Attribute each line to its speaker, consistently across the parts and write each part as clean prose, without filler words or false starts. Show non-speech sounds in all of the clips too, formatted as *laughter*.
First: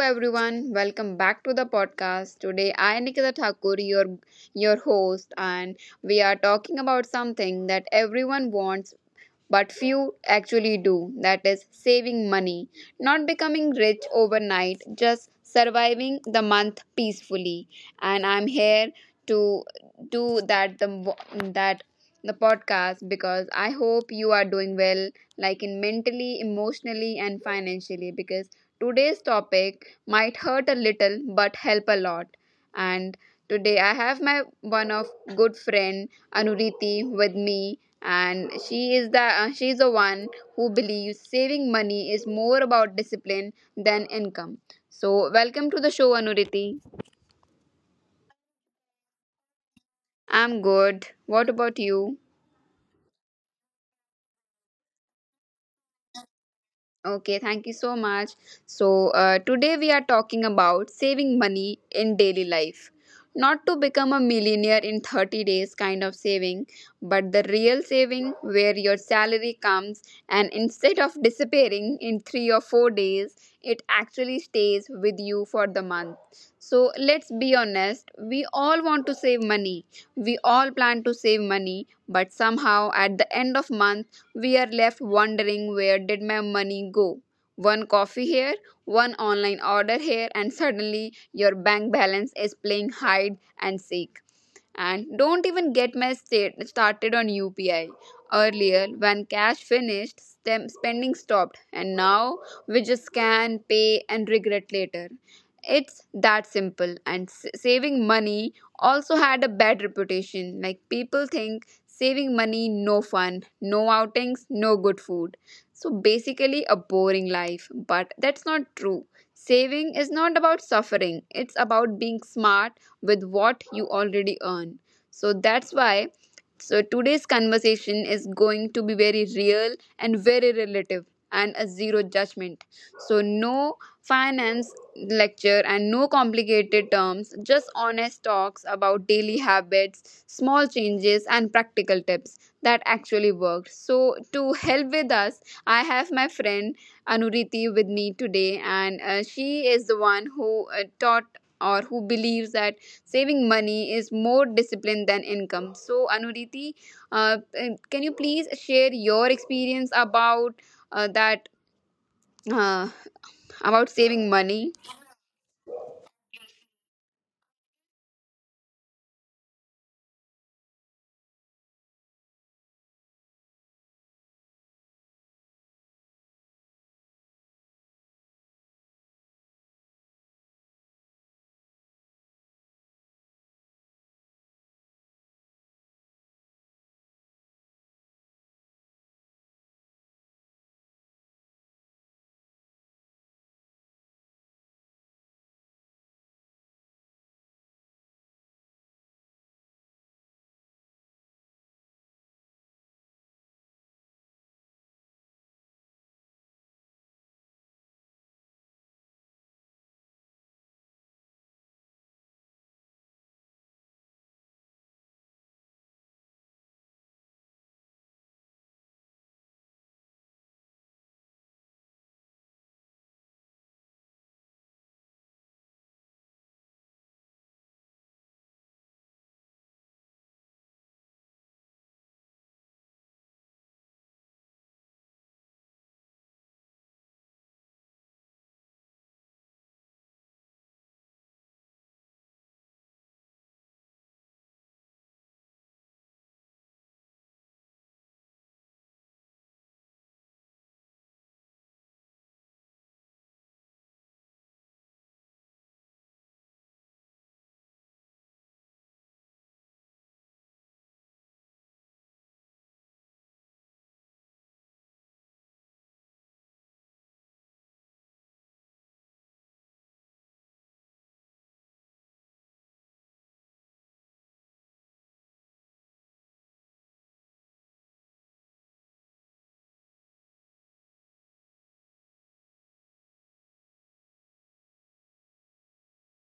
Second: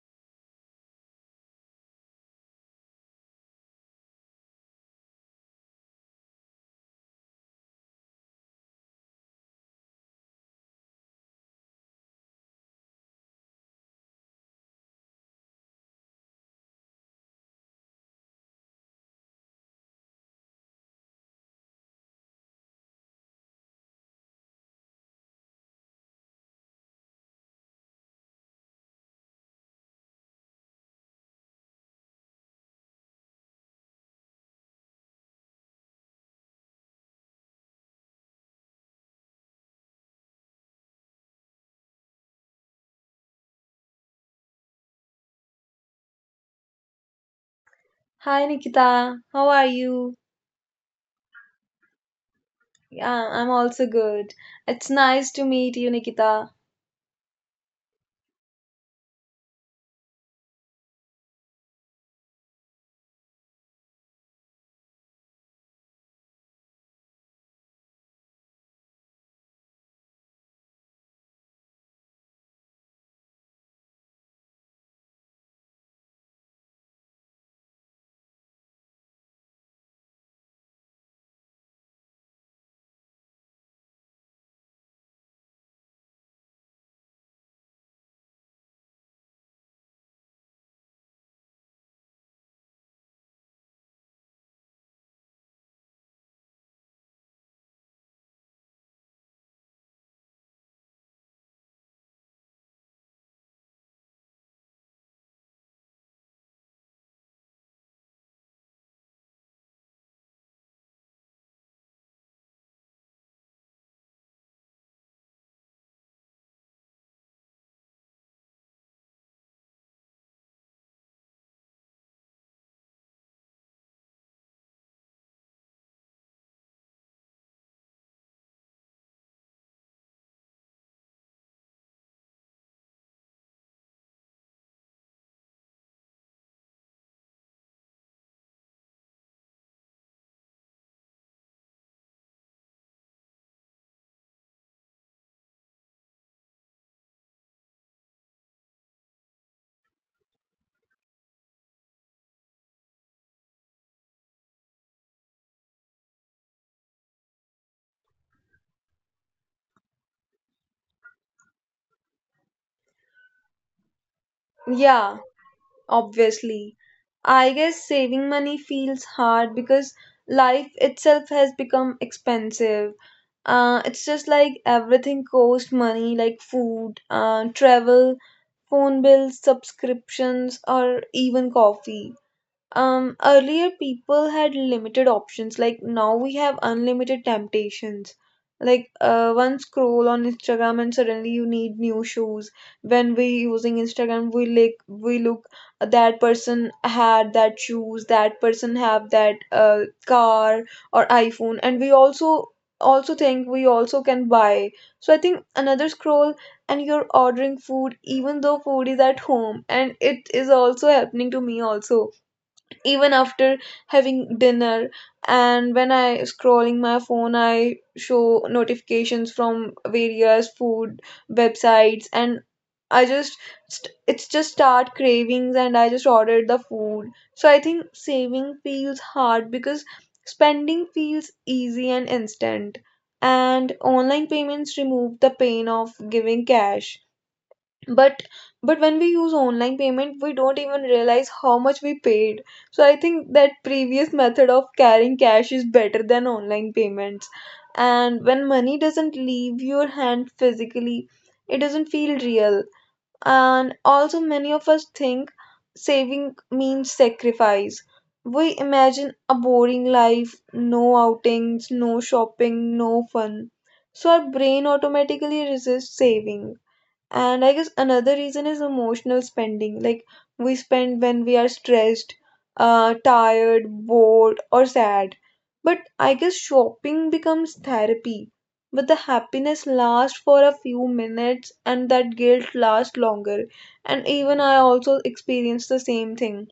Speaker 1: everyone, welcome back to the podcast. Today, I, Nikita Thakur, your host, and we are talking about something that everyone wants but few actually do, that is, saving money. Not becoming rich overnight, just surviving the month peacefully. And I'm here to do that the podcast, because I hope you are doing well, like in mentally, emotionally, and financially. Because today's topic might hurt a little but help a lot. And today I have my one of good friend Anuriti with me, and she is the one who believes saving money is more about discipline than income. So welcome to the show, Anuriti.
Speaker 2: Hi Nikita, how are you?
Speaker 1: I'm good. What about you?
Speaker 2: Yeah, I'm also good. It's nice to meet you, Nikita.
Speaker 1: Okay, thank you so much. So, today we are talking about saving money in daily life. Not to become a millionaire in 30 days kind of saving, but the real saving where your salary comes and instead of disappearing in 3 or 4 days, it actually stays with you for the month. So, let's be honest, we all want to save money. We all plan to save money, but somehow at the end of month, we are left wondering, where did my money go? One coffee here, one online order here, and suddenly your bank balance is playing hide and seek. And don't even get me started on UPI. Earlier, when cash finished, spending stopped, and now we just scan, pay, and regret later. It's that simple. And saving money also had a bad reputation. Like people think saving money, no fun, no outings, no good food. So basically, a boring life. But that's not true. Saving is not about suffering, it's about being smart with what you already earn. So that's why so today's conversation is going to be very real and very relative and a zero judgment. So no finance lecture and no complicated terms, just honest talks about daily habits, small changes and practical tips that actually work. So to help with us, I have my friend Anuriti with me today, and she is the one who taught or who believes that saving money is more discipline than income. So, Anuriti, can you please share your experience about that uh, about saving money?
Speaker 2: Yeah, obviously. I guess saving money feels hard because life itself has become expensive. It's just like everything costs money, like food, travel, phone bills, subscriptions, or even coffee. Earlier people had limited options. Like now we have unlimited temptations. Like one scroll on Instagram and suddenly you need new shoes. When we using Instagram, we look that person had that shoes, that person have that car or iPhone, and we also think we also can buy. So I think another scroll and you're ordering food even though food is at home, and it is also happening to me also even after having dinner. And when I scrolling my phone, I show notifications from various food websites, and i just it's just start cravings, and I just ordered the food. So I think saving feels hard because spending feels easy and instant, and online payments remove the pain of giving cash. But but when we use online payment, we don't even realize how much we paid. So I think that previous method of carrying cash is better than online payments. And when money doesn't leave your hand physically, it doesn't feel real. And also many of us think saving means sacrifice. We imagine a boring life: no outings, no shopping, no fun. So our brain automatically resists saving. And I guess another reason is emotional spending. Like we spend when we are stressed, tired, bored, or sad. But I guess shopping becomes therapy. But the happiness lasts for a few minutes and that guilt lasts longer. And even I also experienced the same thing.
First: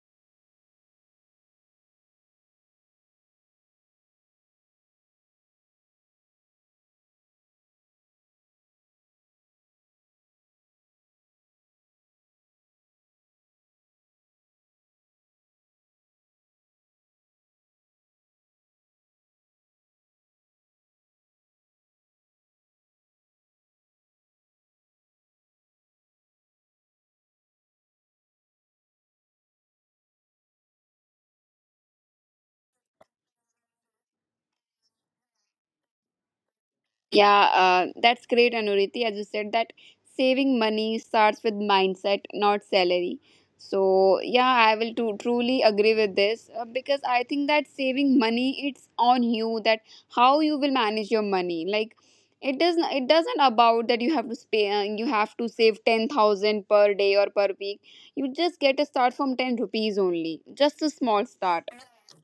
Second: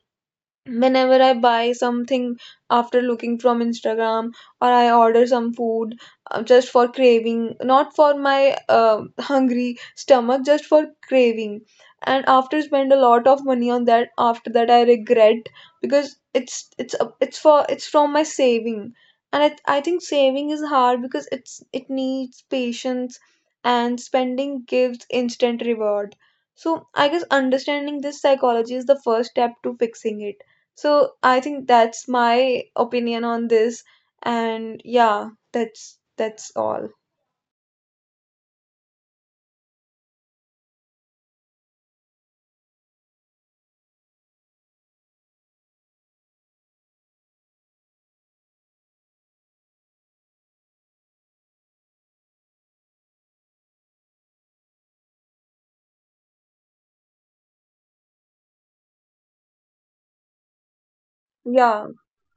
Speaker 2: Whenever I buy something after looking from Instagram, or I order some food, just for craving, not for my hungry stomach, just for craving, and after spend a lot of money on that, after that I regret because it's a- it's for it's from my saving. And I think saving is hard because it needs patience, and spending gives instant reward. So I guess understanding this psychology is the first step to fixing it. So I think that's my opinion on this, and yeah, that's all.
Speaker 1: Yeah, that's great, Anuriti. As you said, that saving money starts with mindset, not salary. So yeah, I will to truly agree with this because I think that saving money, it's on you that how you will manage your money. Like it doesn't about that you have to pay you have to save 10,000 per day or per week. You just get a start from ten rupees only, just a small start
Speaker 2: Yeah.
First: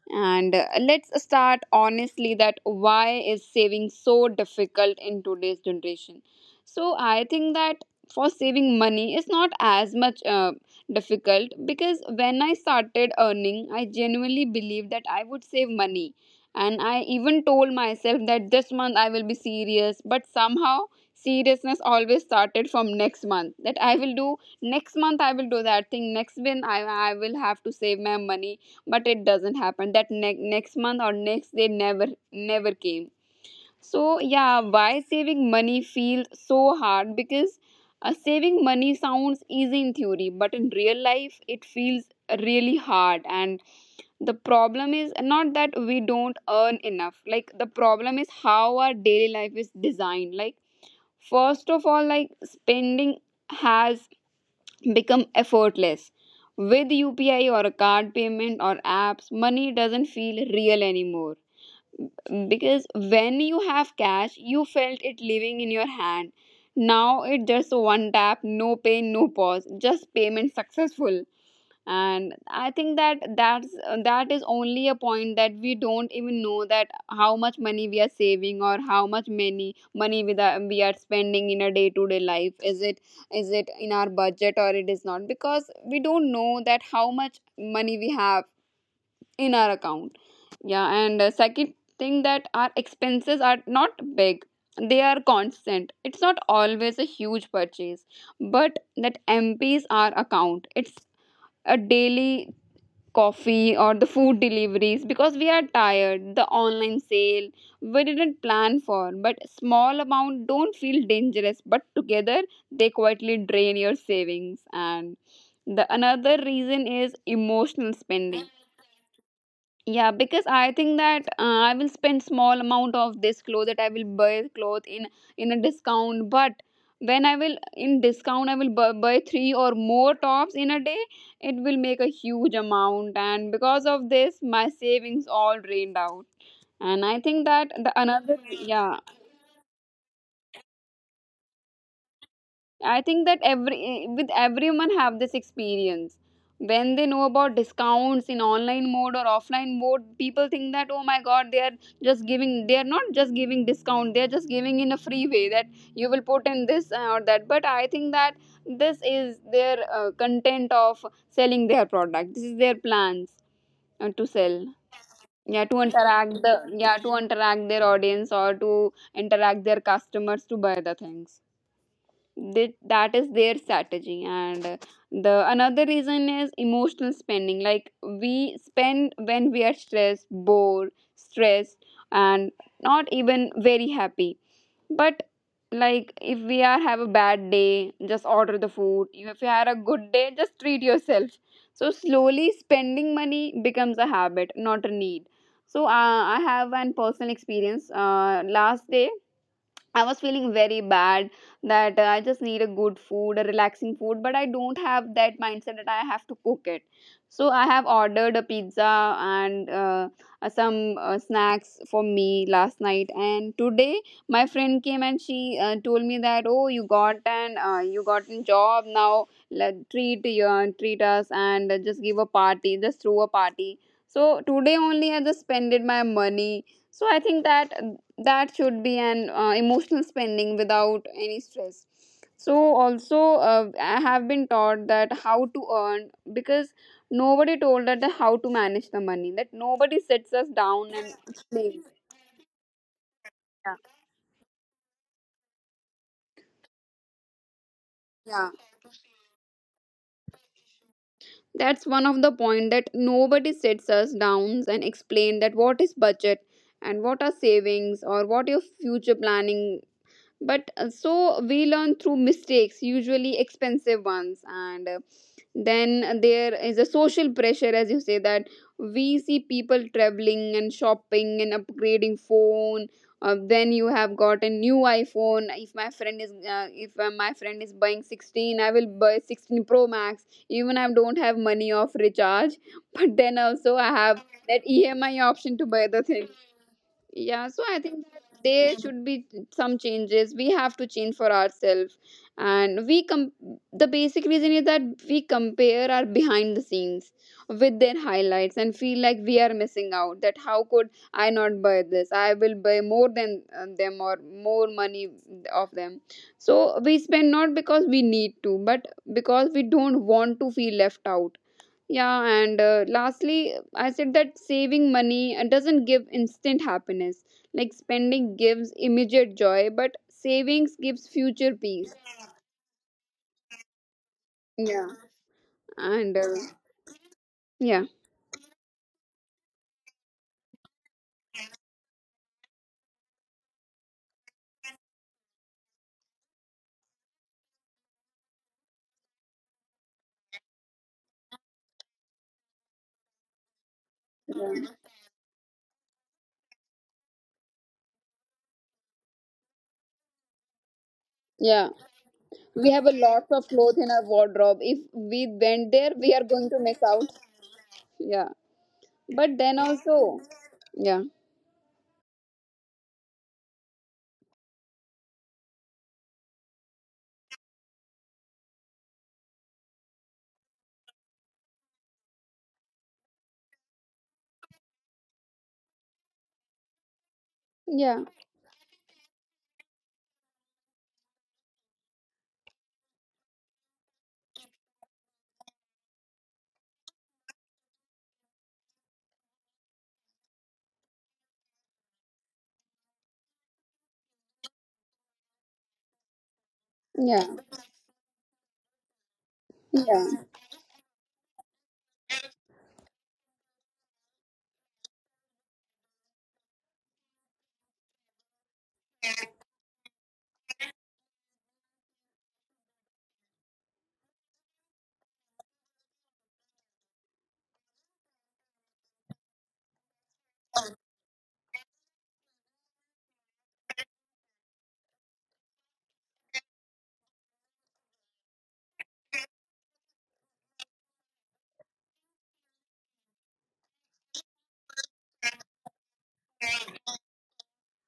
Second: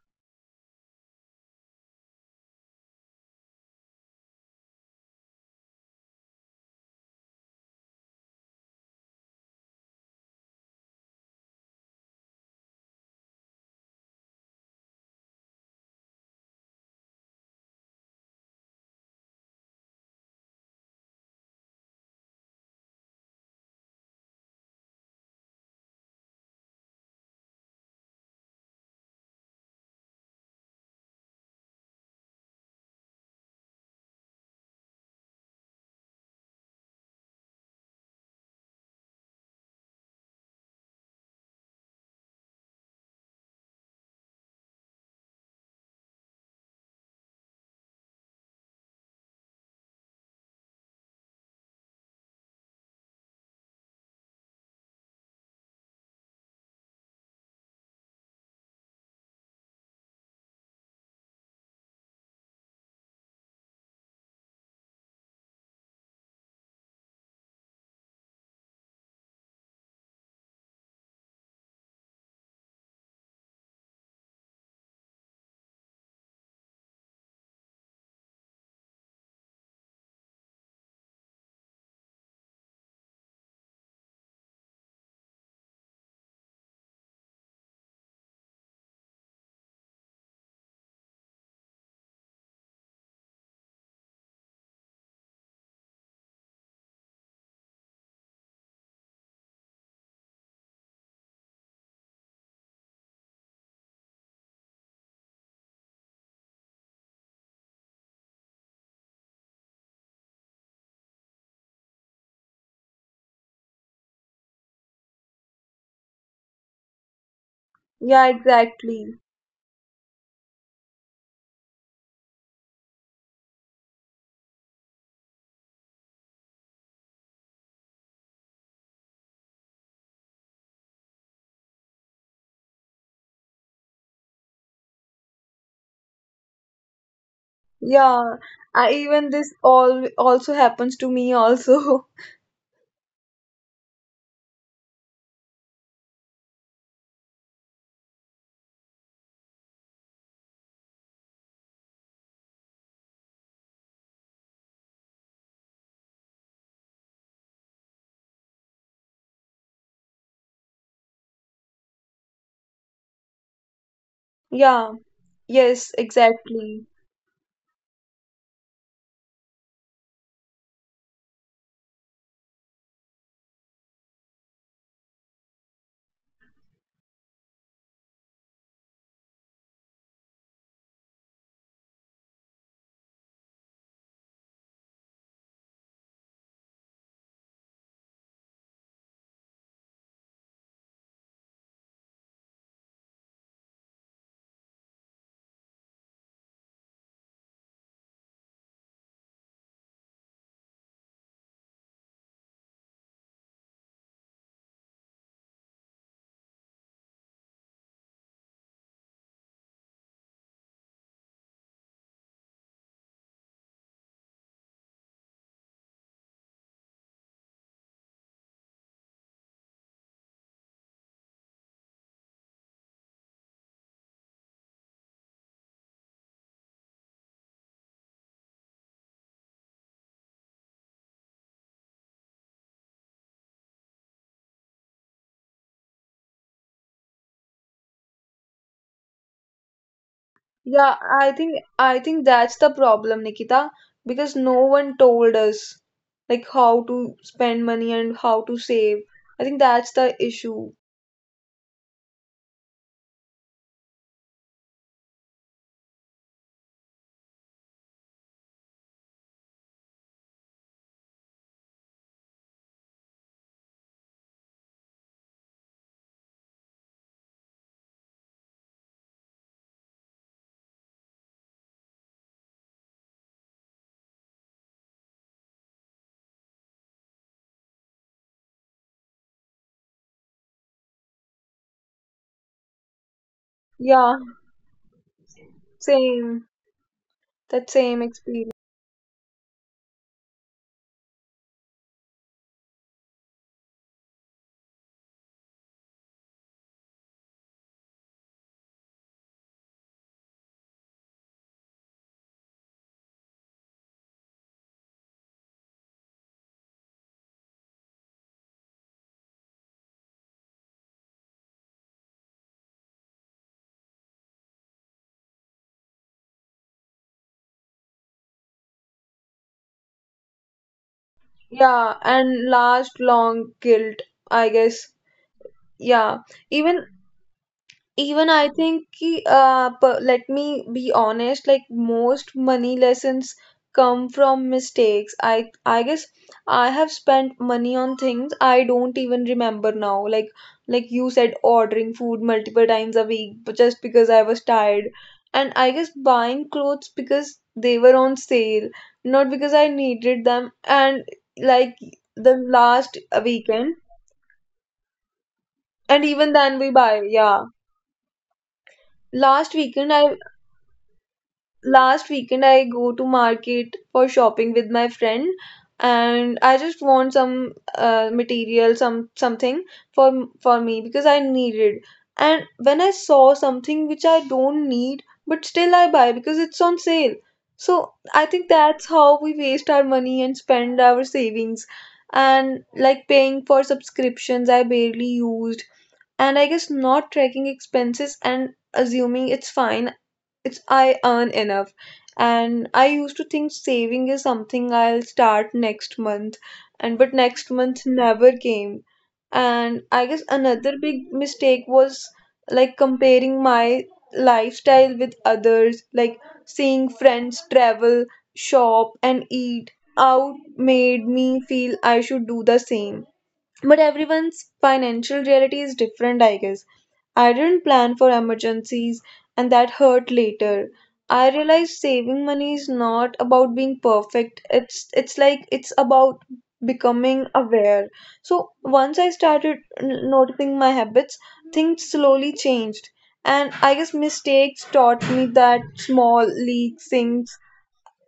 Speaker 1: and let's start honestly, that why is saving so difficult in today's generation? So I think that for saving money is not as much difficult, because when I started earning, I genuinely believed that I would save money. And I even told myself that this month I will be serious, but somehow seriousness always started from next month, that I will do next month, I will do that thing, next month I will have to save my money, but it doesn't happen. That next month or next day never came. So yeah, why saving money feels so hard? Because saving money sounds easy in theory, but in real life it feels really hard. And the problem is not that we don't earn enough, like the problem is how our daily life is designed. Like first of all, like spending has become effortless. With UPI or a card payment or apps, money doesn't feel real anymore. Because when you have cash, you felt it living in your hand. Now it's just one tap, no pain, no pause, just payment successful. And I think that that is only a point, that we don't even know that how much money we are saving, or how much many money we are spending in a day to day life. Is it in our budget or it is not, because we don't know that how much money we have in our account. Yeah, and second thing, that our expenses are not big, they are constant. It's not always a huge purchase, but that empties our account. It's a daily coffee or the food deliveries because we are tired, the online sale we didn't plan for. But small amount don't feel dangerous, but together they quietly drain your savings. And the another reason is emotional
Speaker 2: Yeah,
Speaker 1: spending.
Speaker 2: exactly.
Speaker 1: Yeah, because I think that I will spend small amount of this clothes, that I will buy cloth in a discount. But when I will in discount, I will buy three or more tops in a day, it will make a huge amount, and because of this my savings all drained out. And I think that the
Speaker 2: Yeah.
Speaker 1: another,
Speaker 2: I
Speaker 1: yeah.
Speaker 2: even this all also happens to me also. *laughs*
Speaker 1: I think that every, with everyone have this experience. When they know about discounts in online mode or offline mode, people think that, oh my god, they are just giving. They are not just giving discount. They are just giving in a free way, that you will put in this or that. But I think that this is their content of selling their product. This is their plans to sell.
Speaker 2: Yeah.
Speaker 1: Yeah,
Speaker 2: Yes,
Speaker 1: to interact the,
Speaker 2: exactly.
Speaker 1: yeah, to interact their audience or to interact their customers to buy the things. Th- that is their strategy. And the another reason is emotional spending, like we spend when we are stressed bored stressed and not even very happy. But like if we are have a bad day, just order the food. If you had a good day, just treat yourself. So slowly spending money becomes a habit, not a need. So I have an personal experience. Last day I was feeling very bad, that I just need a good food, a relaxing food, but I don't have that mindset that I have to cook it. So I have ordered a pizza and some snacks for me last night. And today my friend came and she told me that, oh, you got an you got a job now. Let, treat you, treat us and just give a party, just throw a party. So today only I just spended my money. So I think that that should be an emotional spending without any stress. So also I have been taught that how to earn, because nobody told us the how to manage the money, that nobody sits us
Speaker 2: Yeah,
Speaker 1: down and
Speaker 2: I think I
Speaker 1: explains.
Speaker 2: think that's the problem, Nikita,
Speaker 1: Yeah.
Speaker 2: because no one told us like how to spend money and how to
Speaker 1: Yeah,
Speaker 2: save. I think that's the issue.
Speaker 1: that's one of the point, that nobody sits us down and explain that what is budget and what are savings, or what your future planning. But so we learn through mistakes, usually expensive ones. And then there is a social pressure, as you say, that we see people traveling and shopping and upgrading phone. Then you have got a new iPhone. If my friend is if my friend is buying 16, I will buy 16 Pro Max. Even I don't have money of recharge, *laughs* but then also I
Speaker 2: Yeah,
Speaker 1: have that EMI option to buy the
Speaker 2: same.
Speaker 1: thing.
Speaker 2: That
Speaker 1: Yeah, so
Speaker 2: same
Speaker 1: I think that
Speaker 2: experience.
Speaker 1: there should be some changes. We have to change for ourselves, and we com. The basic reason is that we compare our behind the scenes with their highlights and feel like we are missing out. That how could I not buy this? I will buy more than them or more money of them. So we spend not because we need to, but because we don't want to feel left out. Yeah, and lastly, I said that saving money doesn't give instant happiness. Like spending gives immediate joy, but savings gives future
Speaker 2: Yeah,
Speaker 1: peace.
Speaker 2: and last long guilt, I guess.
Speaker 1: Yeah,
Speaker 2: Yeah,
Speaker 1: and
Speaker 2: even
Speaker 1: yeah.
Speaker 2: even I think, ki, per- let me be honest, like most money lessons come from mistakes. I guess I have spent money on things I don't even remember now. Like you said, ordering food multiple times a week but just because I was tired,
Speaker 1: Yeah,
Speaker 2: and I guess buying clothes because they were on sale, not because I needed them. And like
Speaker 1: yeah.
Speaker 2: the last
Speaker 1: We have a lot of
Speaker 2: weekend,
Speaker 1: clothes in our wardrobe. If we went
Speaker 2: and
Speaker 1: there,
Speaker 2: even
Speaker 1: we are
Speaker 2: then we
Speaker 1: going to
Speaker 2: buy,
Speaker 1: miss out.
Speaker 2: yeah.
Speaker 1: Yeah,
Speaker 2: last
Speaker 1: but then
Speaker 2: weekend i
Speaker 1: also, yeah,
Speaker 2: Last weekend I go to market for shopping with my friend, and I just want some material, some something for me because I need it. And when I saw something which I don't need but still I buy because it's on sale. So
Speaker 1: yeah,
Speaker 2: I think that's how we waste our money and spend our savings. And like paying for subscriptions I barely used, and I guess not tracking expenses and assuming it's fine, it's I earn enough. And I used to think saving is something I'll start next month, and but
Speaker 1: yeah,
Speaker 2: next month never came. And I guess
Speaker 1: yeah.
Speaker 2: another big mistake was like comparing my lifestyle with others, like seeing friends travel, shop, and eat out made me feel I should do the same, but everyone's financial reality is different, I guess. I didn't plan for emergencies, and that hurt later. I realized saving money is not about being perfect. It's about becoming aware. So once I started noticing my habits, things slowly changed. And I guess mistakes taught me that small leaks, things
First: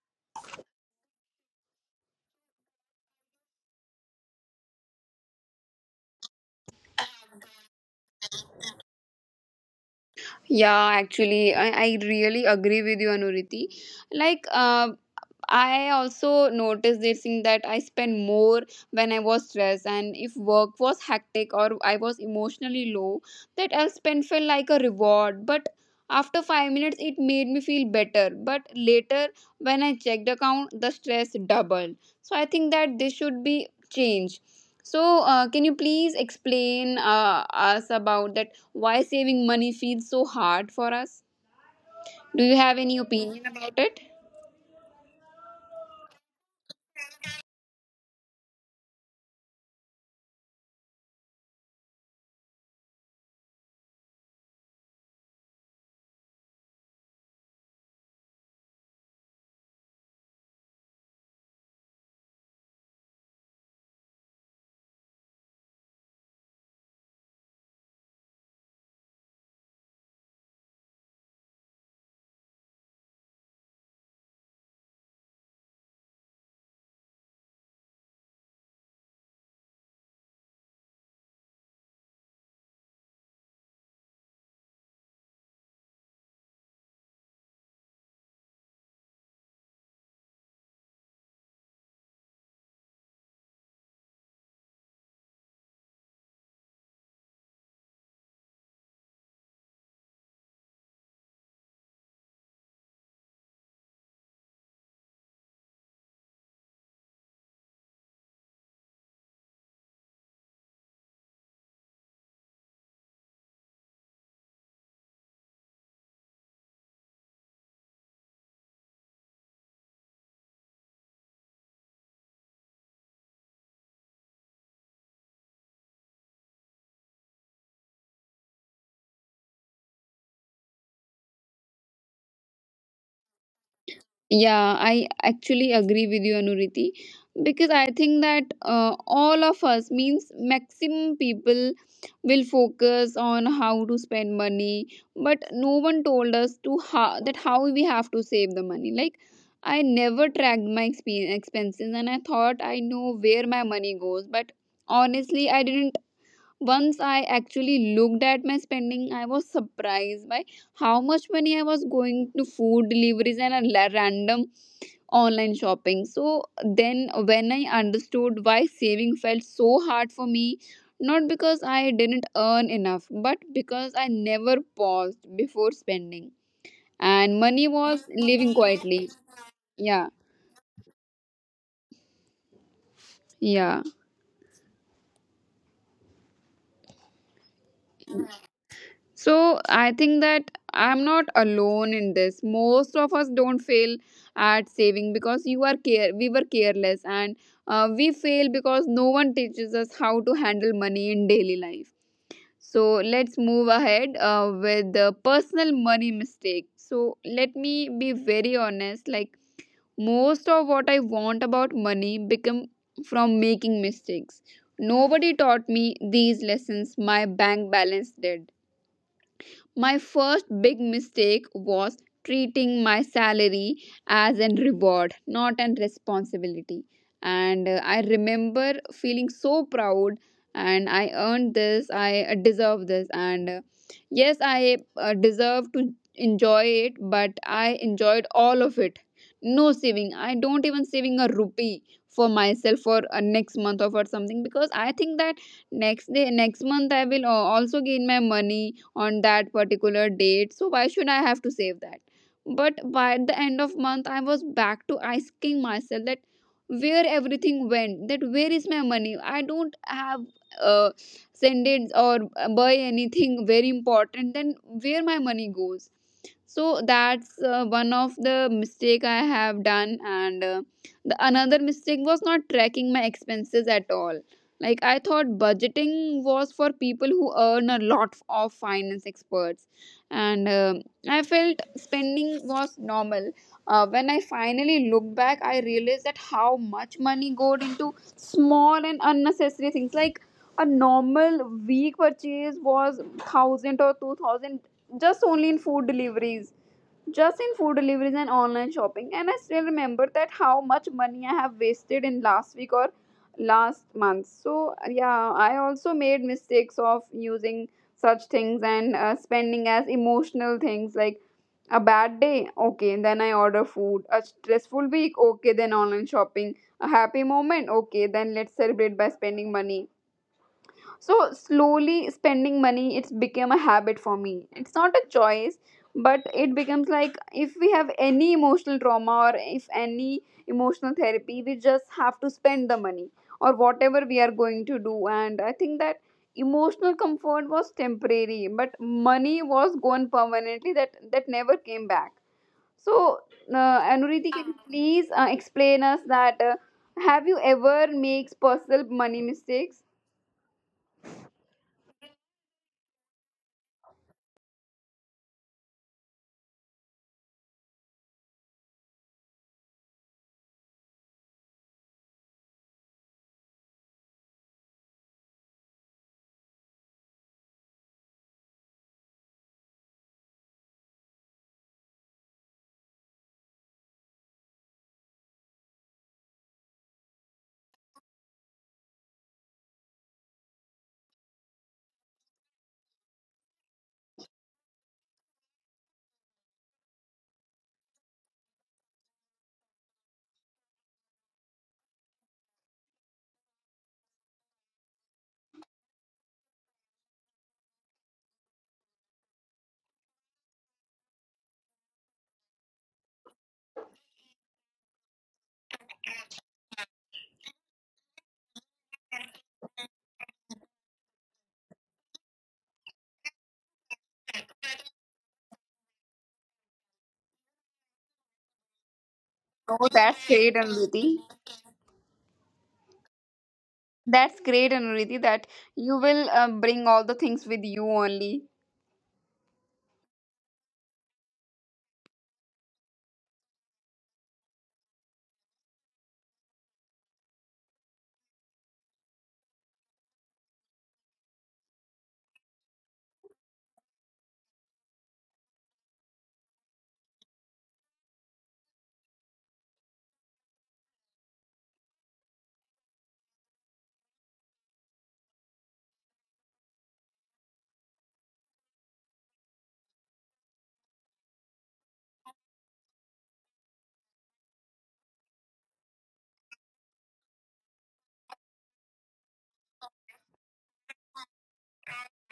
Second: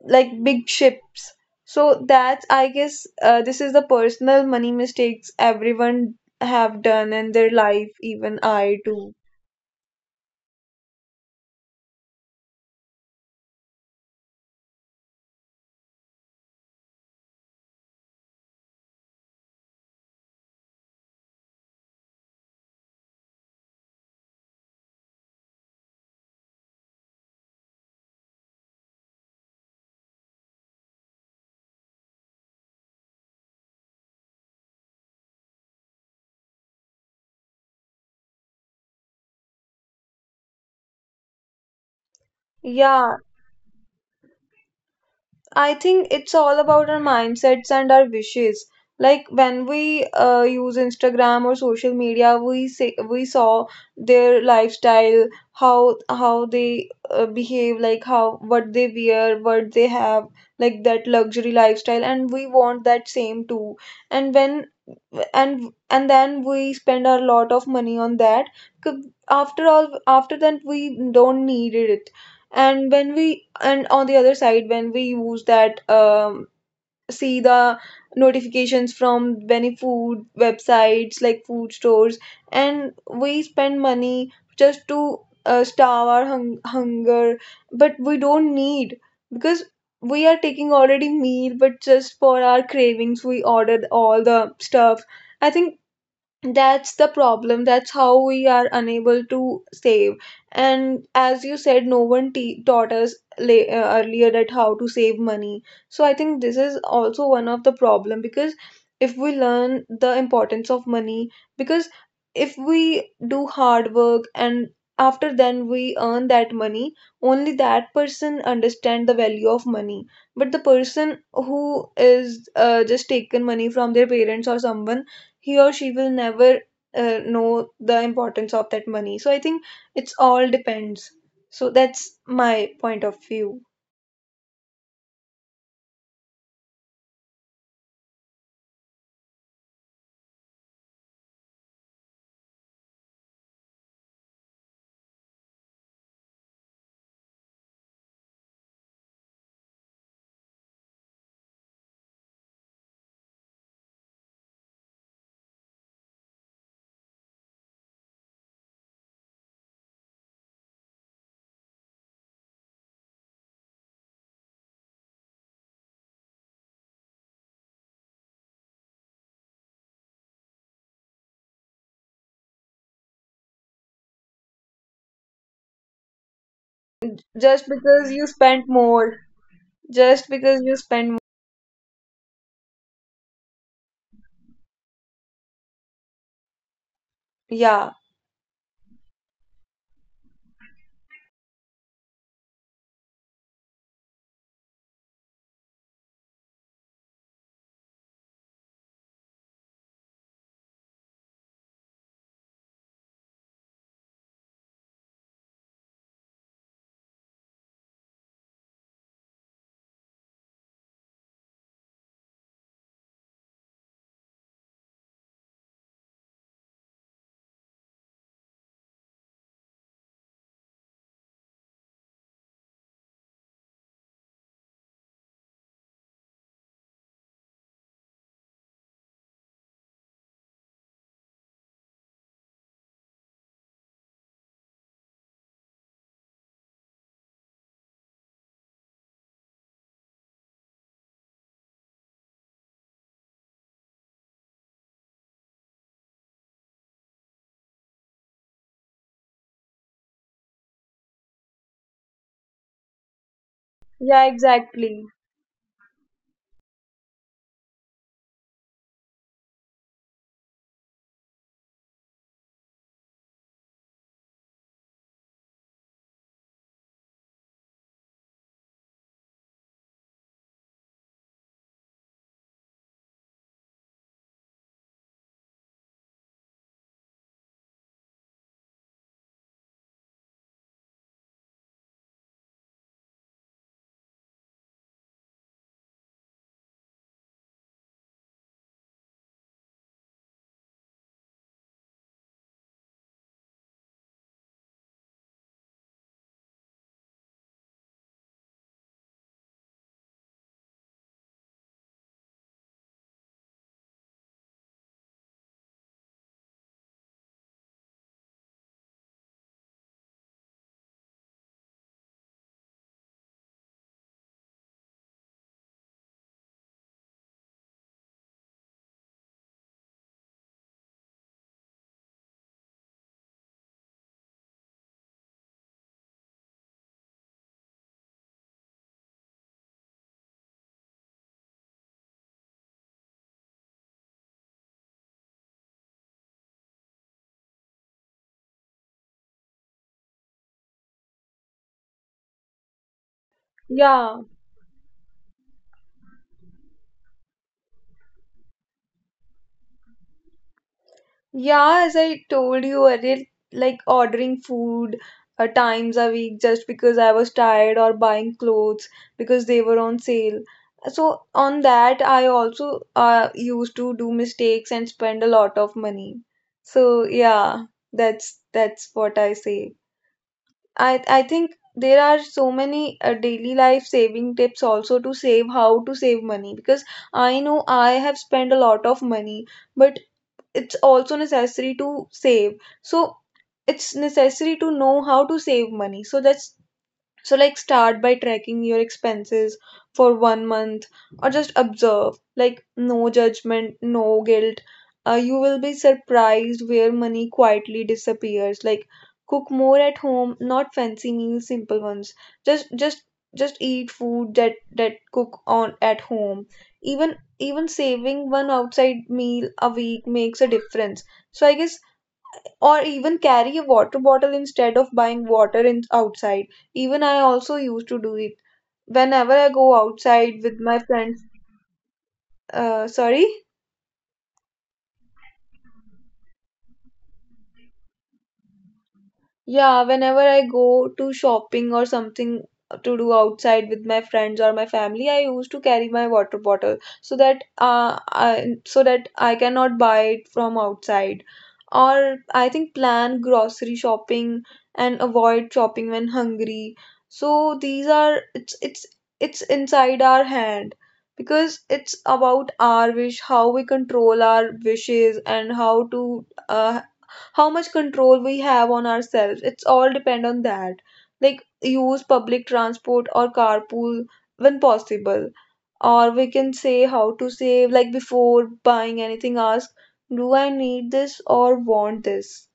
Speaker 2: like big ships. So that's I guess this is the personal money mistakes everyone have done in their life, even I too.
Speaker 1: Yeah, actually, I really agree with you, Anuriti. Like, I also noticed this thing, that I spend more when I was stressed, and if work was hectic or I was emotionally low, that I'll spend felt like a reward. But after 5 minutes, it made me feel better. But later, when I checked the account, the stress doubled. So I think that this should be changed. So can you please explain us about that? Why saving money feels so hard for us? Do you have any
Speaker 2: Yeah,
Speaker 1: opinion about it?
Speaker 2: I think it's all about our mindsets and our wishes. Like when we use Instagram or social media, we say we saw their lifestyle, how they behave, like how what they wear, what they have, like that luxury lifestyle, and we want that same too. And when and then we spend a lot of money on that. After all, after that we don't need it. And when we and on the other side, when we use that see the notifications from many food websites like food stores, and we spend money just to starve our hunger, but we don't need because we are taking already meal, but just for our cravings we ordered all the stuff. I think that's the problem. That's how we are unable to save. And as you said, no one taught us earlier that how to save money. So I think this is also one of the problem because if we learn the importance of money, because if we do hard work and after then we earn that money, only that person understand the value of money. But the person who is just taken money from their parents or someone, he or she will never know the importance of that money. So I think it's all depends. So that's my point of view.
Speaker 1: Yeah, I actually agree with you, Anuriti, because I think that all of us means maximum people will focus on how to spend money, but no one told us to how, that how we have to save the money. Like I never tracked my expenses, and I thought I know where my money goes, but honestly, I didn't. Once I actually looked at my spending, I was surprised by how much money I was going to food deliveries and random online shopping. So then, when I understood why saving felt so hard for me, not because I didn't earn enough, but because I never paused before spending and
Speaker 2: Just
Speaker 1: money
Speaker 2: because
Speaker 1: was
Speaker 2: you spend
Speaker 1: living
Speaker 2: more,
Speaker 1: quietly. Yeah,
Speaker 2: just because you spend more.
Speaker 1: yeah.
Speaker 2: Yeah,
Speaker 1: So I think that I'm not alone in this. Most of us don't fail at saving because you are care we were careless and we fail because no one teaches us how to handle money in daily life. So let's move ahead with the personal money mistake. So let me be very honest. Like most of what I want about money become from making mistakes. Nobody taught me these lessons. My bank balance did. My first big mistake was treating my salary as an reward, not an responsibility. And I remember feeling so proud and I earned this, I deserve this. And yes, I deserve to enjoy it, but I enjoyed all of it. No saving. I don't even saving a rupee for myself for next month or for something because I think that next day next month I will also gain my money on that particular date, so why should I have to save that? But by the end of
Speaker 2: yeah,
Speaker 1: month I was
Speaker 2: exactly.
Speaker 1: back to asking myself that where everything went, that where is my money? I don't have uh, send it or buy anything very important, then where my money goes. So that's one of the mistake I have done, and the another mistake was not tracking my expenses at all. Like I thought budgeting was for people who earn a lot of finance experts, and I felt spending was normal. When I finally looked back, I realized that how much money goes into small and unnecessary things. Like a normal week purchase was 1,000 or 2,000, just only in food deliveries, just in food deliveries and online shopping. And I still remember that how much money I have wasted in last week or last month. So yeah, I also made mistakes of using such things and spending as emotional things. Like a bad day, okay, then I order food. A stressful week, okay, then online shopping. A happy moment, okay, then let's celebrate by spending money. So slowly spending money, it's became a habit for me. It's not a choice, but it becomes like if we have any emotional trauma or if any emotional therapy, we just have to spend the money or whatever we are going to do. And I think that emotional comfort was temporary, but money was gone permanently. That that never came back. So
Speaker 2: Yeah.
Speaker 1: Anuriti, can you please explain us that have you ever makes personal money mistakes?
Speaker 2: Yeah, as I told you earlier, like ordering food times a week just because I was tired, or buying clothes because they were on sale. So on that, I also used to do mistakes and spend a lot of money. So yeah, that's what I say. I think there are so many daily life saving tips also to save, how to save money, because I know I have spent a lot of money, but it's also necessary to save. So it's necessary to know how to save money. So that's, so, like, start by tracking your expenses for 1 month, or just observe, like, no judgment, no guilt. You will be surprised where money quietly disappears. Like, cook more at home, not fancy meals, simple ones. Just, just, just eat food that that cook on at home. Even saving one outside meal a week makes a difference. So I guess, or even carry a water bottle instead of buying water in outside. Even I also used to do it whenever I go
Speaker 1: Oh,
Speaker 2: outside
Speaker 1: that's
Speaker 2: with my
Speaker 1: great,
Speaker 2: friends.
Speaker 1: Anuriti.
Speaker 2: Sorry.
Speaker 1: That's great, Anuriti, that you will bring all the things with you only.
Speaker 2: Yeah, whenever I go to shopping or something to do outside with my friends or my family, I used to carry my water bottle so that so that I cannot buy it from outside. Or I think plan grocery shopping and avoid shopping when hungry. So these are it's inside our hand because it's about our wish, how we control our wishes, and how much control we have on ourselves, it's all depend on that. Like use public transport or carpool when possible. Or we can say how to save, like before buying anything, ask, do I need this or want this?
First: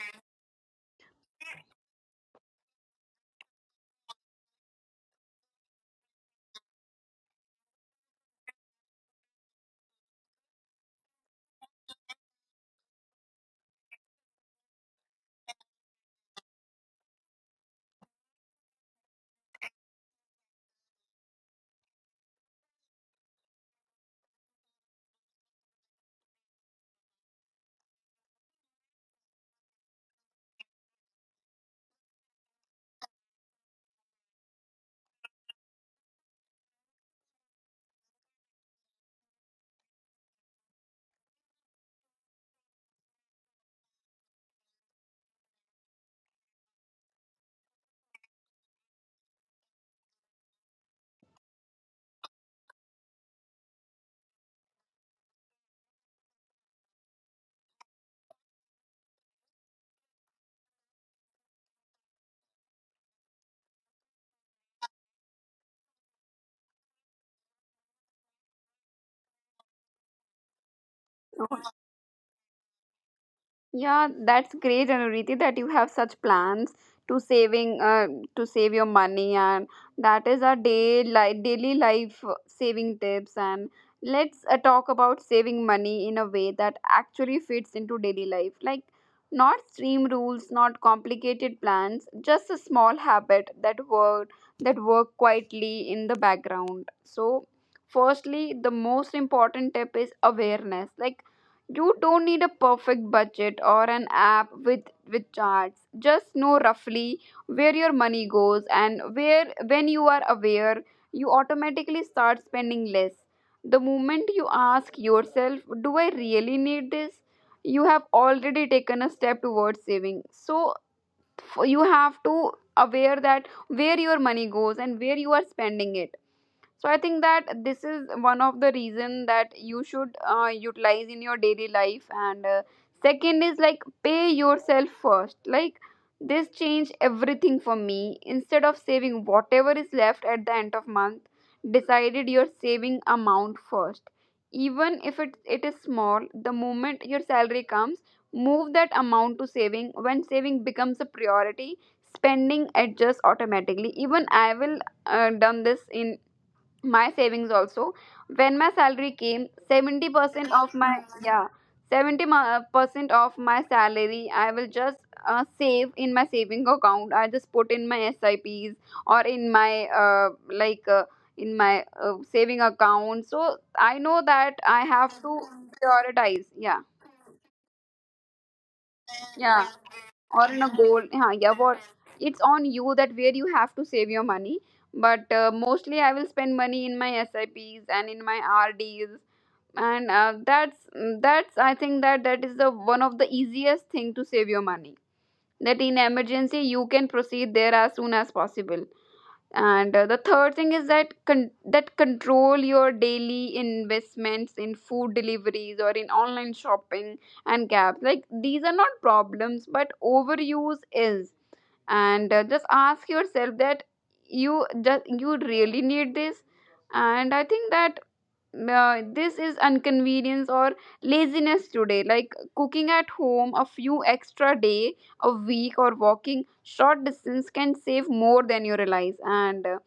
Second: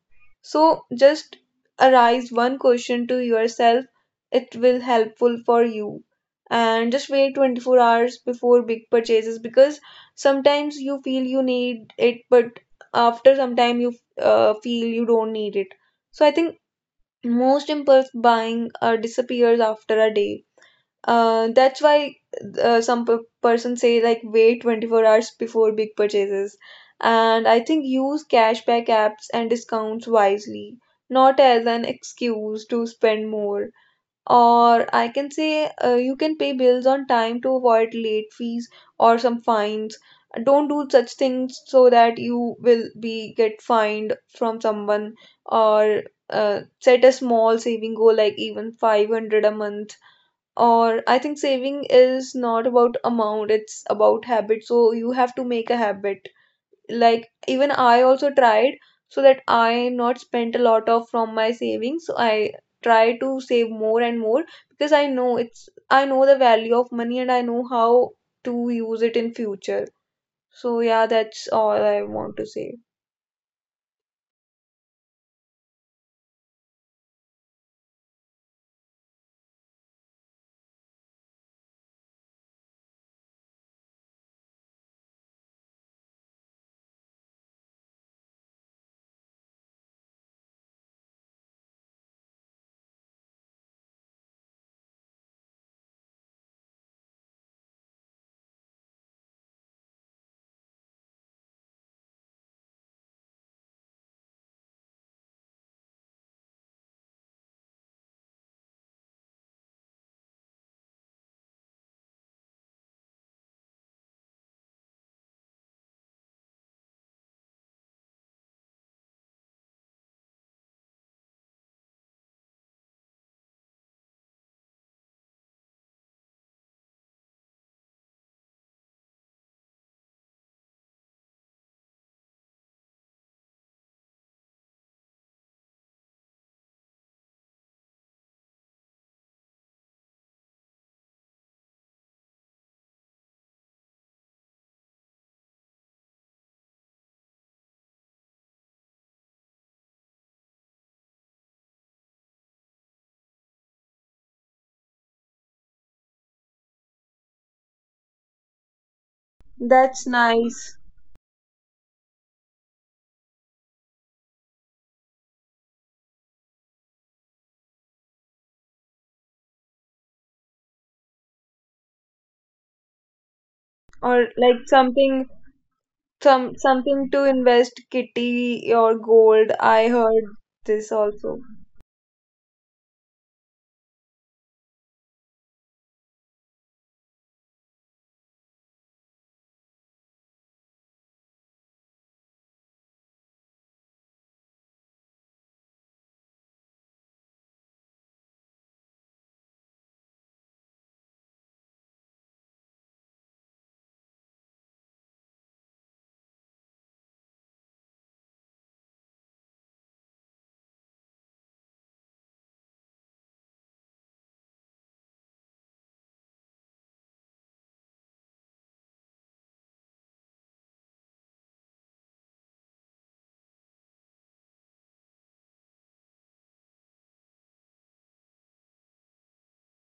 Speaker 2: So just arise one question to yourself, it will helpful for you. And just wait 24 hours before big purchases, because sometimes you feel you need it, but after some time you feel you don't need it. So I think most impulse buying disappears after a day. That's why some person say, like wait 24 hours before big purchases. And I think use cashback apps and discounts wisely, not as an excuse to spend more. Or I can say you can pay bills on time to avoid late fees or some fines. Don't do such things so that you will be get fined from someone. Or set a small saving goal, like even 500 a month. Or I think saving is not about amount, it's about habit. So you have to make a habit. Like even I also tried so that I not spent a lot of from my savings. So I try to save more and more because I know it's I know the value of money, and I know how to use it in future. So yeah, that's all I want to say.
Speaker 1: Yeah, that's great, Anuriti, that you have such plans to saving to save your money, and that is our daily life saving tips. And let's talk about saving money in a way that actually fits into daily life, like not stream rules, not complicated plans, just a small habit that work, that work quietly in the background. So, firstly, the most important tip is awareness, like you don't need a perfect budget or an app with charts. Just know roughly where your money goes and where. When you are aware, you automatically start spending less. The moment you ask yourself, do I really need this? You have already taken a step towards saving. So you have to aware that where your money goes and where you are spending it. So I think that this is one of the reason that you should utilize in your daily life. And second is like pay yourself first. Like this changed everything for me. Instead of saving whatever is left at the end of month, decided your saving amount first, even if it is small. The moment your salary comes, move that amount to saving. When saving becomes a priority, spending adjusts automatically. Even I will done this in my savings also. When my salary came,
Speaker 2: That's
Speaker 1: 70%
Speaker 2: nice.
Speaker 1: of my, yeah, 70% of my salary I will just save in my saving account. I just put in my sips or in my like in my saving account. So I
Speaker 2: Or
Speaker 1: know
Speaker 2: like
Speaker 1: that I
Speaker 2: something,
Speaker 1: have to prioritize.
Speaker 2: some
Speaker 1: Yeah,
Speaker 2: something to invest kitty or gold.
Speaker 1: yeah.
Speaker 2: I heard
Speaker 1: Or in a
Speaker 2: this
Speaker 1: goal,
Speaker 2: also.
Speaker 1: yeah, yeah. What, it's on you that where you have to save your money, but mostly I will spend money in my sips and in my rds. And that's, I think that that is the one of the easiest thing to save your money, that in emergency you can proceed there as soon as possible. And the third thing is that that control your daily investments in food deliveries or in online shopping and gaps. Like these are not problems but overuse is. And just ask yourself that you just you really need this. And I think that this is inconvenience or laziness today. Like cooking at home a few extra day a week or walking short distance can save more than you realize. And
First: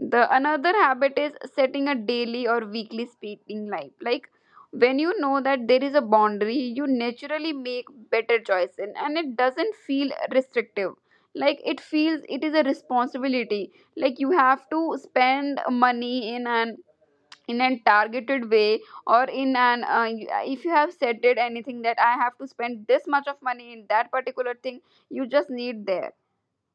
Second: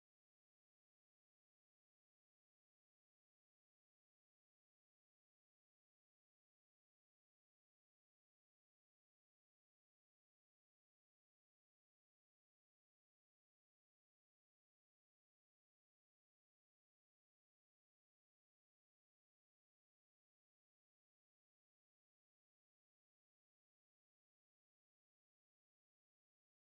Speaker 1: the another habit is setting a daily or weekly speaking life. Like when you know that there is a boundary, you naturally make better choice, and it doesn't feel restrictive. Like it feels it is a responsibility. Like you have to spend money in an in a targeted way or in an if you have set it anything that I have to spend this much of money in that particular thing, you just need there.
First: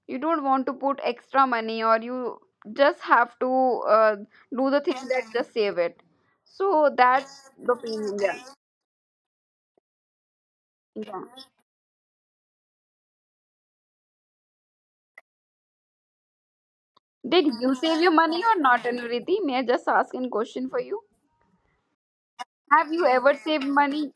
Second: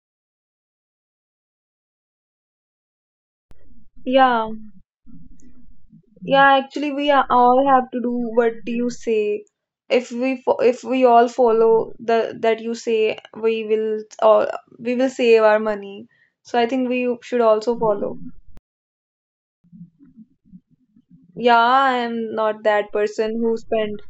Speaker 1: You don't want to put extra money or you just have to uh,
Speaker 2: Yeah.
Speaker 1: do the thing that just save it.
Speaker 2: Yeah, actually,
Speaker 1: So that's
Speaker 2: all
Speaker 1: the
Speaker 2: have to do
Speaker 1: thing, yeah.
Speaker 2: what you say. If we
Speaker 1: Yeah,
Speaker 2: all follow the that you say, we will all we will save our money. So I think we
Speaker 1: did
Speaker 2: should
Speaker 1: you
Speaker 2: also
Speaker 1: save your
Speaker 2: follow.
Speaker 1: money or not, Anuriti? May I just ask a question for you?
Speaker 2: Yeah, I am not
Speaker 1: Have
Speaker 2: that
Speaker 1: you ever
Speaker 2: person who
Speaker 1: saved
Speaker 2: spend.
Speaker 1: money?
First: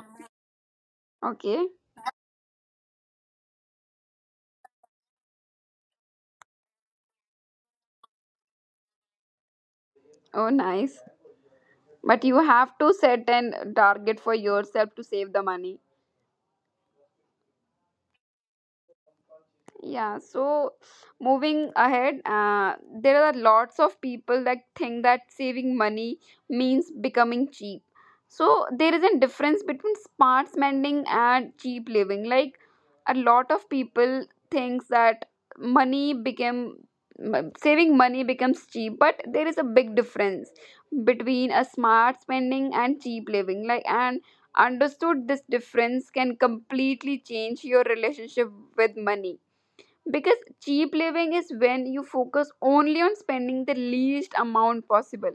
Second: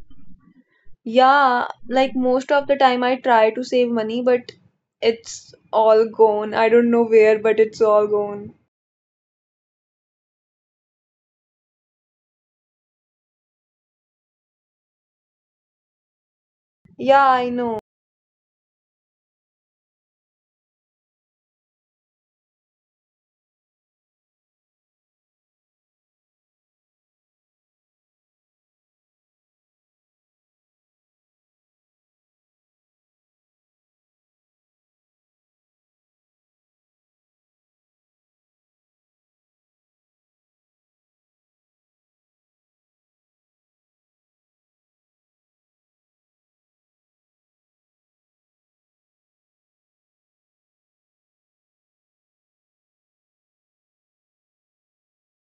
Speaker 1: Okay.
Speaker 2: Yeah, like most of the time I try to save money, but it's all gone. I don't know where, but it's all gone.
Speaker 1: Oh nice, but you have to set an target for yourself to save the money.
Speaker 2: Yeah, I know.
Speaker 1: Yeah, so moving ahead, there are lots of people that think that saving money means becoming cheap. So there is a difference between smart spending and cheap living. Like a lot of people thinks that money became saving money becomes cheap, but there is a big difference between a smart spending and cheap living. Like and understood this difference can completely change your relationship with money, because cheap living is when you focus only on spending the least amount possible,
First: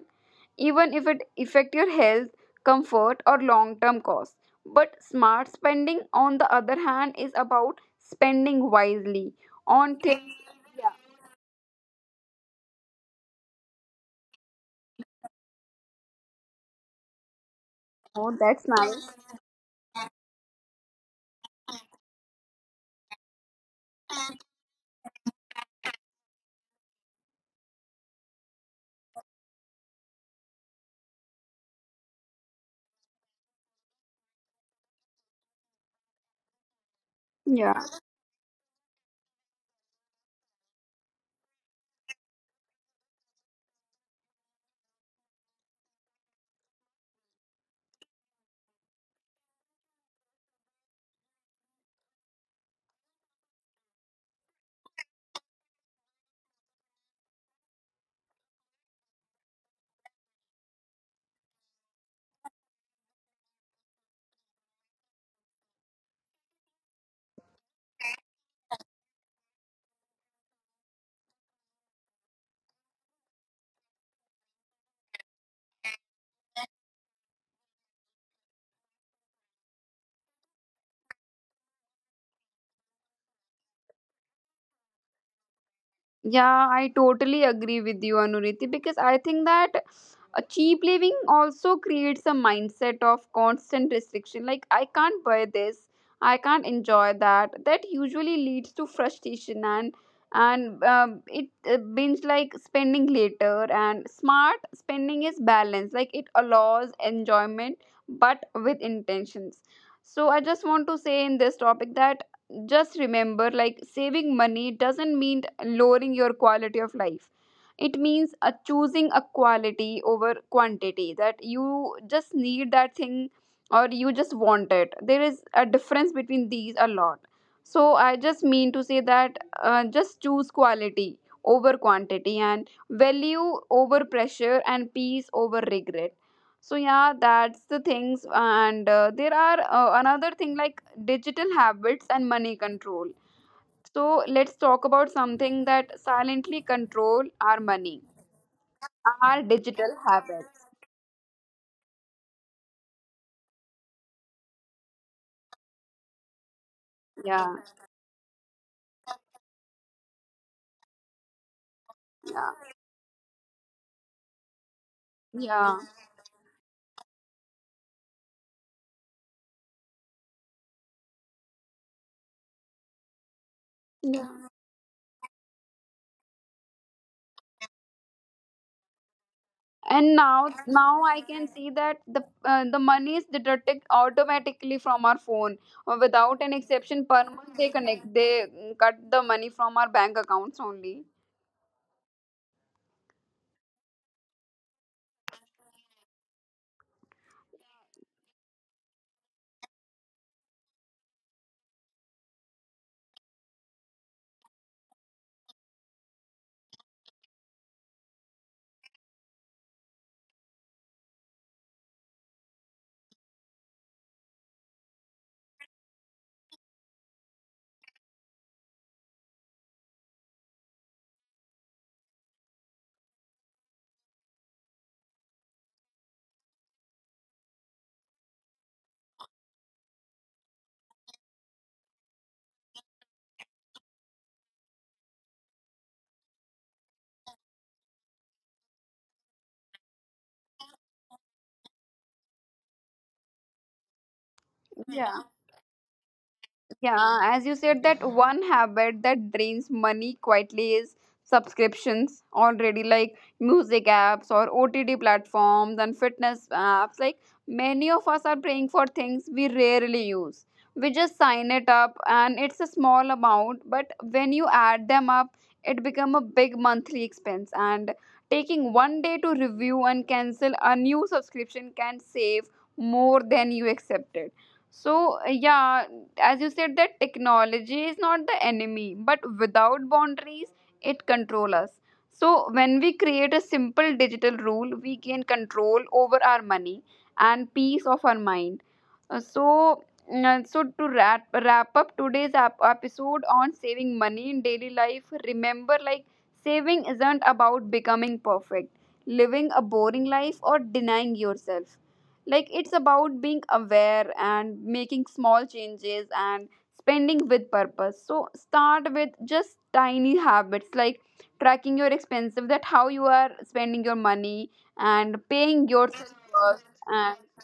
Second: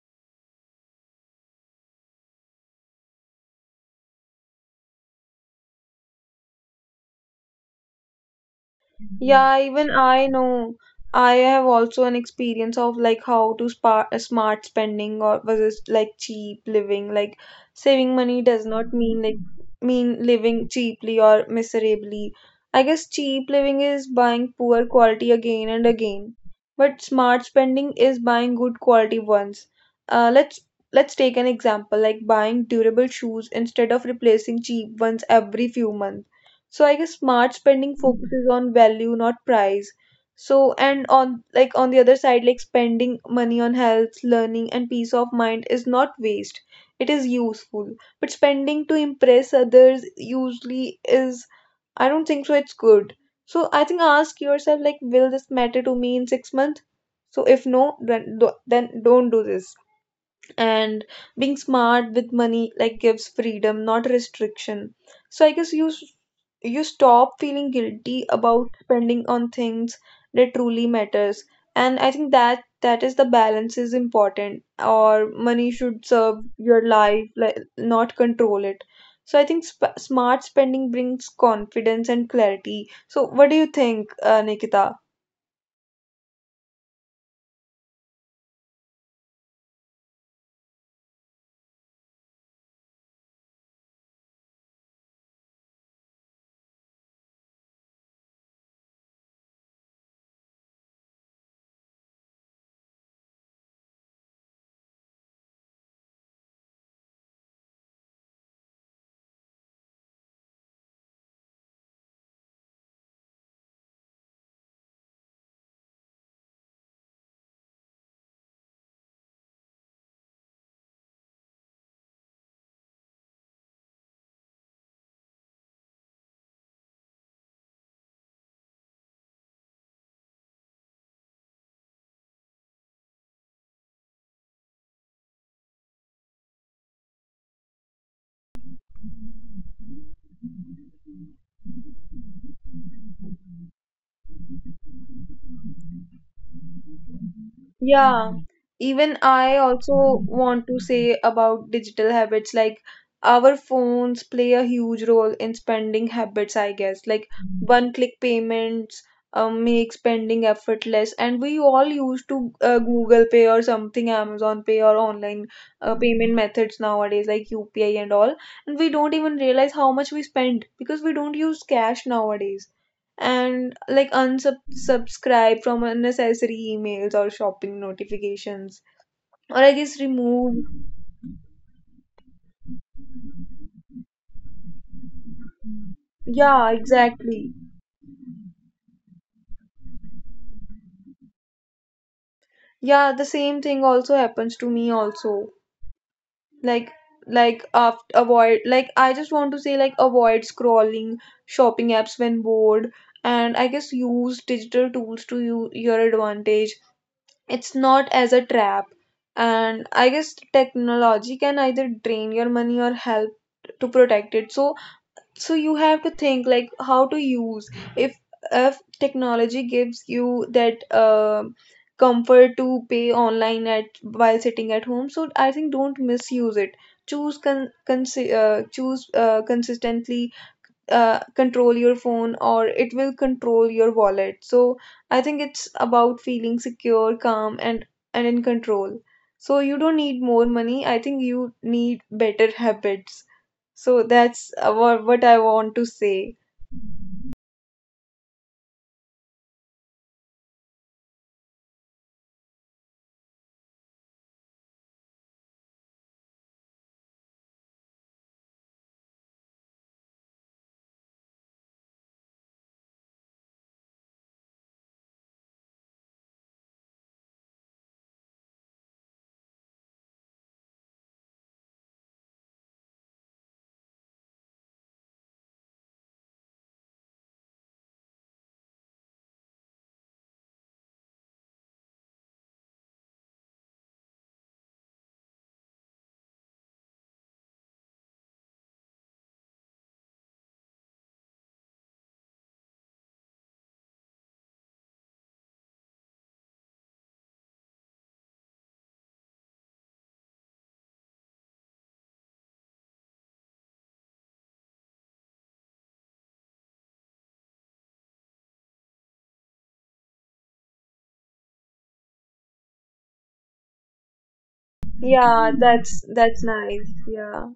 Speaker 1: even if it affect your health, comfort or long-term costs. But smart spending on the other hand is about spending wisely
Speaker 2: Yeah, even
Speaker 1: on
Speaker 2: I
Speaker 1: things.
Speaker 2: know.
Speaker 1: Yeah.
Speaker 2: I have also an experience of like how to spa smart spending or versus like cheap living. Like saving
Speaker 1: Oh,
Speaker 2: money does
Speaker 1: that's
Speaker 2: not
Speaker 1: nice.
Speaker 2: mean living cheaply or miserably. I guess cheap living is buying poor quality again and again, but smart spending is buying good quality ones. Uh, let's let's take an example like buying durable shoes instead of replacing cheap ones every few months. So I guess smart
Speaker 1: Yeah.
Speaker 2: spending focuses on value, not price. So and on like on the other side, like spending money on health, learning, and peace of mind is not waste. It is useful. But spending to impress others usually is, I don't think so it's good. So I think ask yourself, like will this matter to me in 6 months? So if no, then then don't do this. And being smart with money like gives freedom, not restriction. So I guess you you stop feeling guilty about spending on things that truly matters. And I think that that is the balance is important, or money should serve your life, like not control it. So I think smart spending brings confidence and clarity. So what do you think, Nikita?
Speaker 1: Yeah, I totally agree with you, Anuriti, because I think that a cheap living also creates a mindset of constant restriction. Like, I can't buy this, I can't enjoy that. That usually leads to frustration and it means like spending later. And smart spending is balanced, like it allows enjoyment but with intentions. So I just want to say in this topic that just remember, like saving money doesn't mean lowering your quality of life. It means choosing a quality over quantity, that you just need that thing or you just want it. There is a difference between these a lot. So I just mean to say that just choose quality over quantity and value over pressure and peace over regret. So yeah, that's the things. And there are another thing like digital habits and money control. So let's talk about something that silently control our money,
Speaker 2: Yeah, even
Speaker 1: our
Speaker 2: I
Speaker 1: digital
Speaker 2: also
Speaker 1: habits.
Speaker 2: want to say about digital habits. Like our phones play a huge role in spending habits, I guess. Like
Speaker 1: Yeah,
Speaker 2: one click payments make spending effortless, and we all used
Speaker 1: yeah,
Speaker 2: to Google Pay or something, Amazon Pay, or online
Speaker 1: yeah,
Speaker 2: payment methods nowadays like UPI and all, and we don't even realize how much we spend because we don't use cash nowadays. And like
Speaker 1: yeah.
Speaker 2: unsubscribe from unnecessary emails or shopping notifications, or I guess
Speaker 1: And now,
Speaker 2: remove,
Speaker 1: now I can see that the money is deducted automatically from our phone or without an
Speaker 2: yeah,
Speaker 1: exception per
Speaker 2: exactly.
Speaker 1: month. They connect, they cut the money from our bank accounts only.
Speaker 2: Yeah, the same thing also happens to me also. Like like after avoid like I just want to say, like avoid scrolling shopping apps when bored. And I guess use digital tools to you, your advantage, it's not as a trap. And I guess technology can either drain your money or help to protect it. So so you have to think like how to use, if if technology gives you that comfort to pay online at while sitting at home, so I think don't misuse it. Choose con, con choose Consistently control your phone, or it will control your wallet. So I think it's about feeling secure, calm, and in control. So you don't need more money. I think you need better habits. So that's what
Speaker 1: Yeah.
Speaker 2: I want to say.
Speaker 1: Yeah, as you said, that one habit that drains money quietly is subscriptions already, like music apps or OTT platforms and fitness apps. Like many of us are paying for things we rarely use. We just sign it up, and it's a small amount, but when you add them up, it become a big monthly expense. And taking one day to review and cancel a new subscription can save more than you accepted. So yeah, as you said that technology is not the enemy but without boundaries it controls us. So when we create a simple digital rule, we gain control over our money and peace of our mind. So so to wrap up today's episode on saving money in daily life, remember like saving isn't about becoming perfect, living a boring life or denying yourself. Like it's about being aware and making small changes and spending with purpose. So start with just tiny habits like tracking your expenses, that how you are spending your money, and
Speaker 2: Yeah,
Speaker 1: paying
Speaker 2: that's
Speaker 1: yourself
Speaker 2: that's
Speaker 1: first,
Speaker 2: nice.
Speaker 1: and
Speaker 2: Yeah,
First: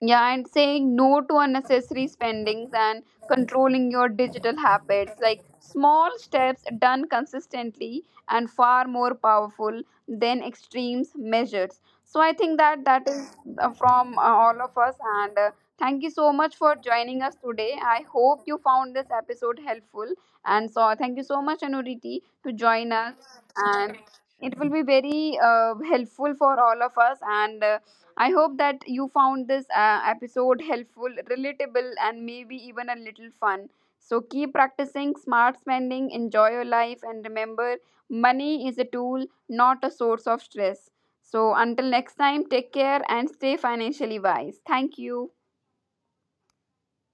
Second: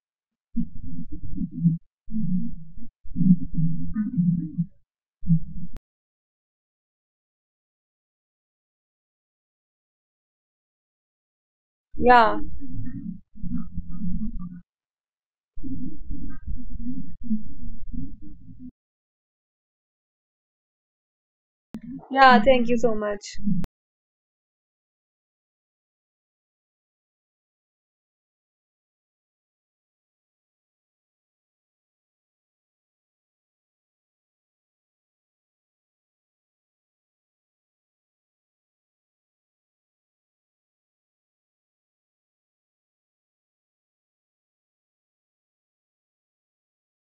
Speaker 1: yeah, and saying no to unnecessary spendings and controlling your digital habits. Like small steps done consistently and far more powerful than extremes measures. So
Speaker 2: yeah,
Speaker 1: I think that that is from all of us. And thank you so much for joining us today. I hope you found this episode helpful. And so thank you so much, Anuriti,
Speaker 2: yeah.
Speaker 1: to
Speaker 2: Thank you
Speaker 1: join
Speaker 2: so
Speaker 1: us.
Speaker 2: much.
Speaker 1: And it will be very helpful for all of us. And I hope that you found this episode helpful, relatable, and maybe even a little fun. So keep practicing smart spending, enjoy your life, and remember money is a tool, not a source of stress. So until next time, take care and stay financially wise. Thank you.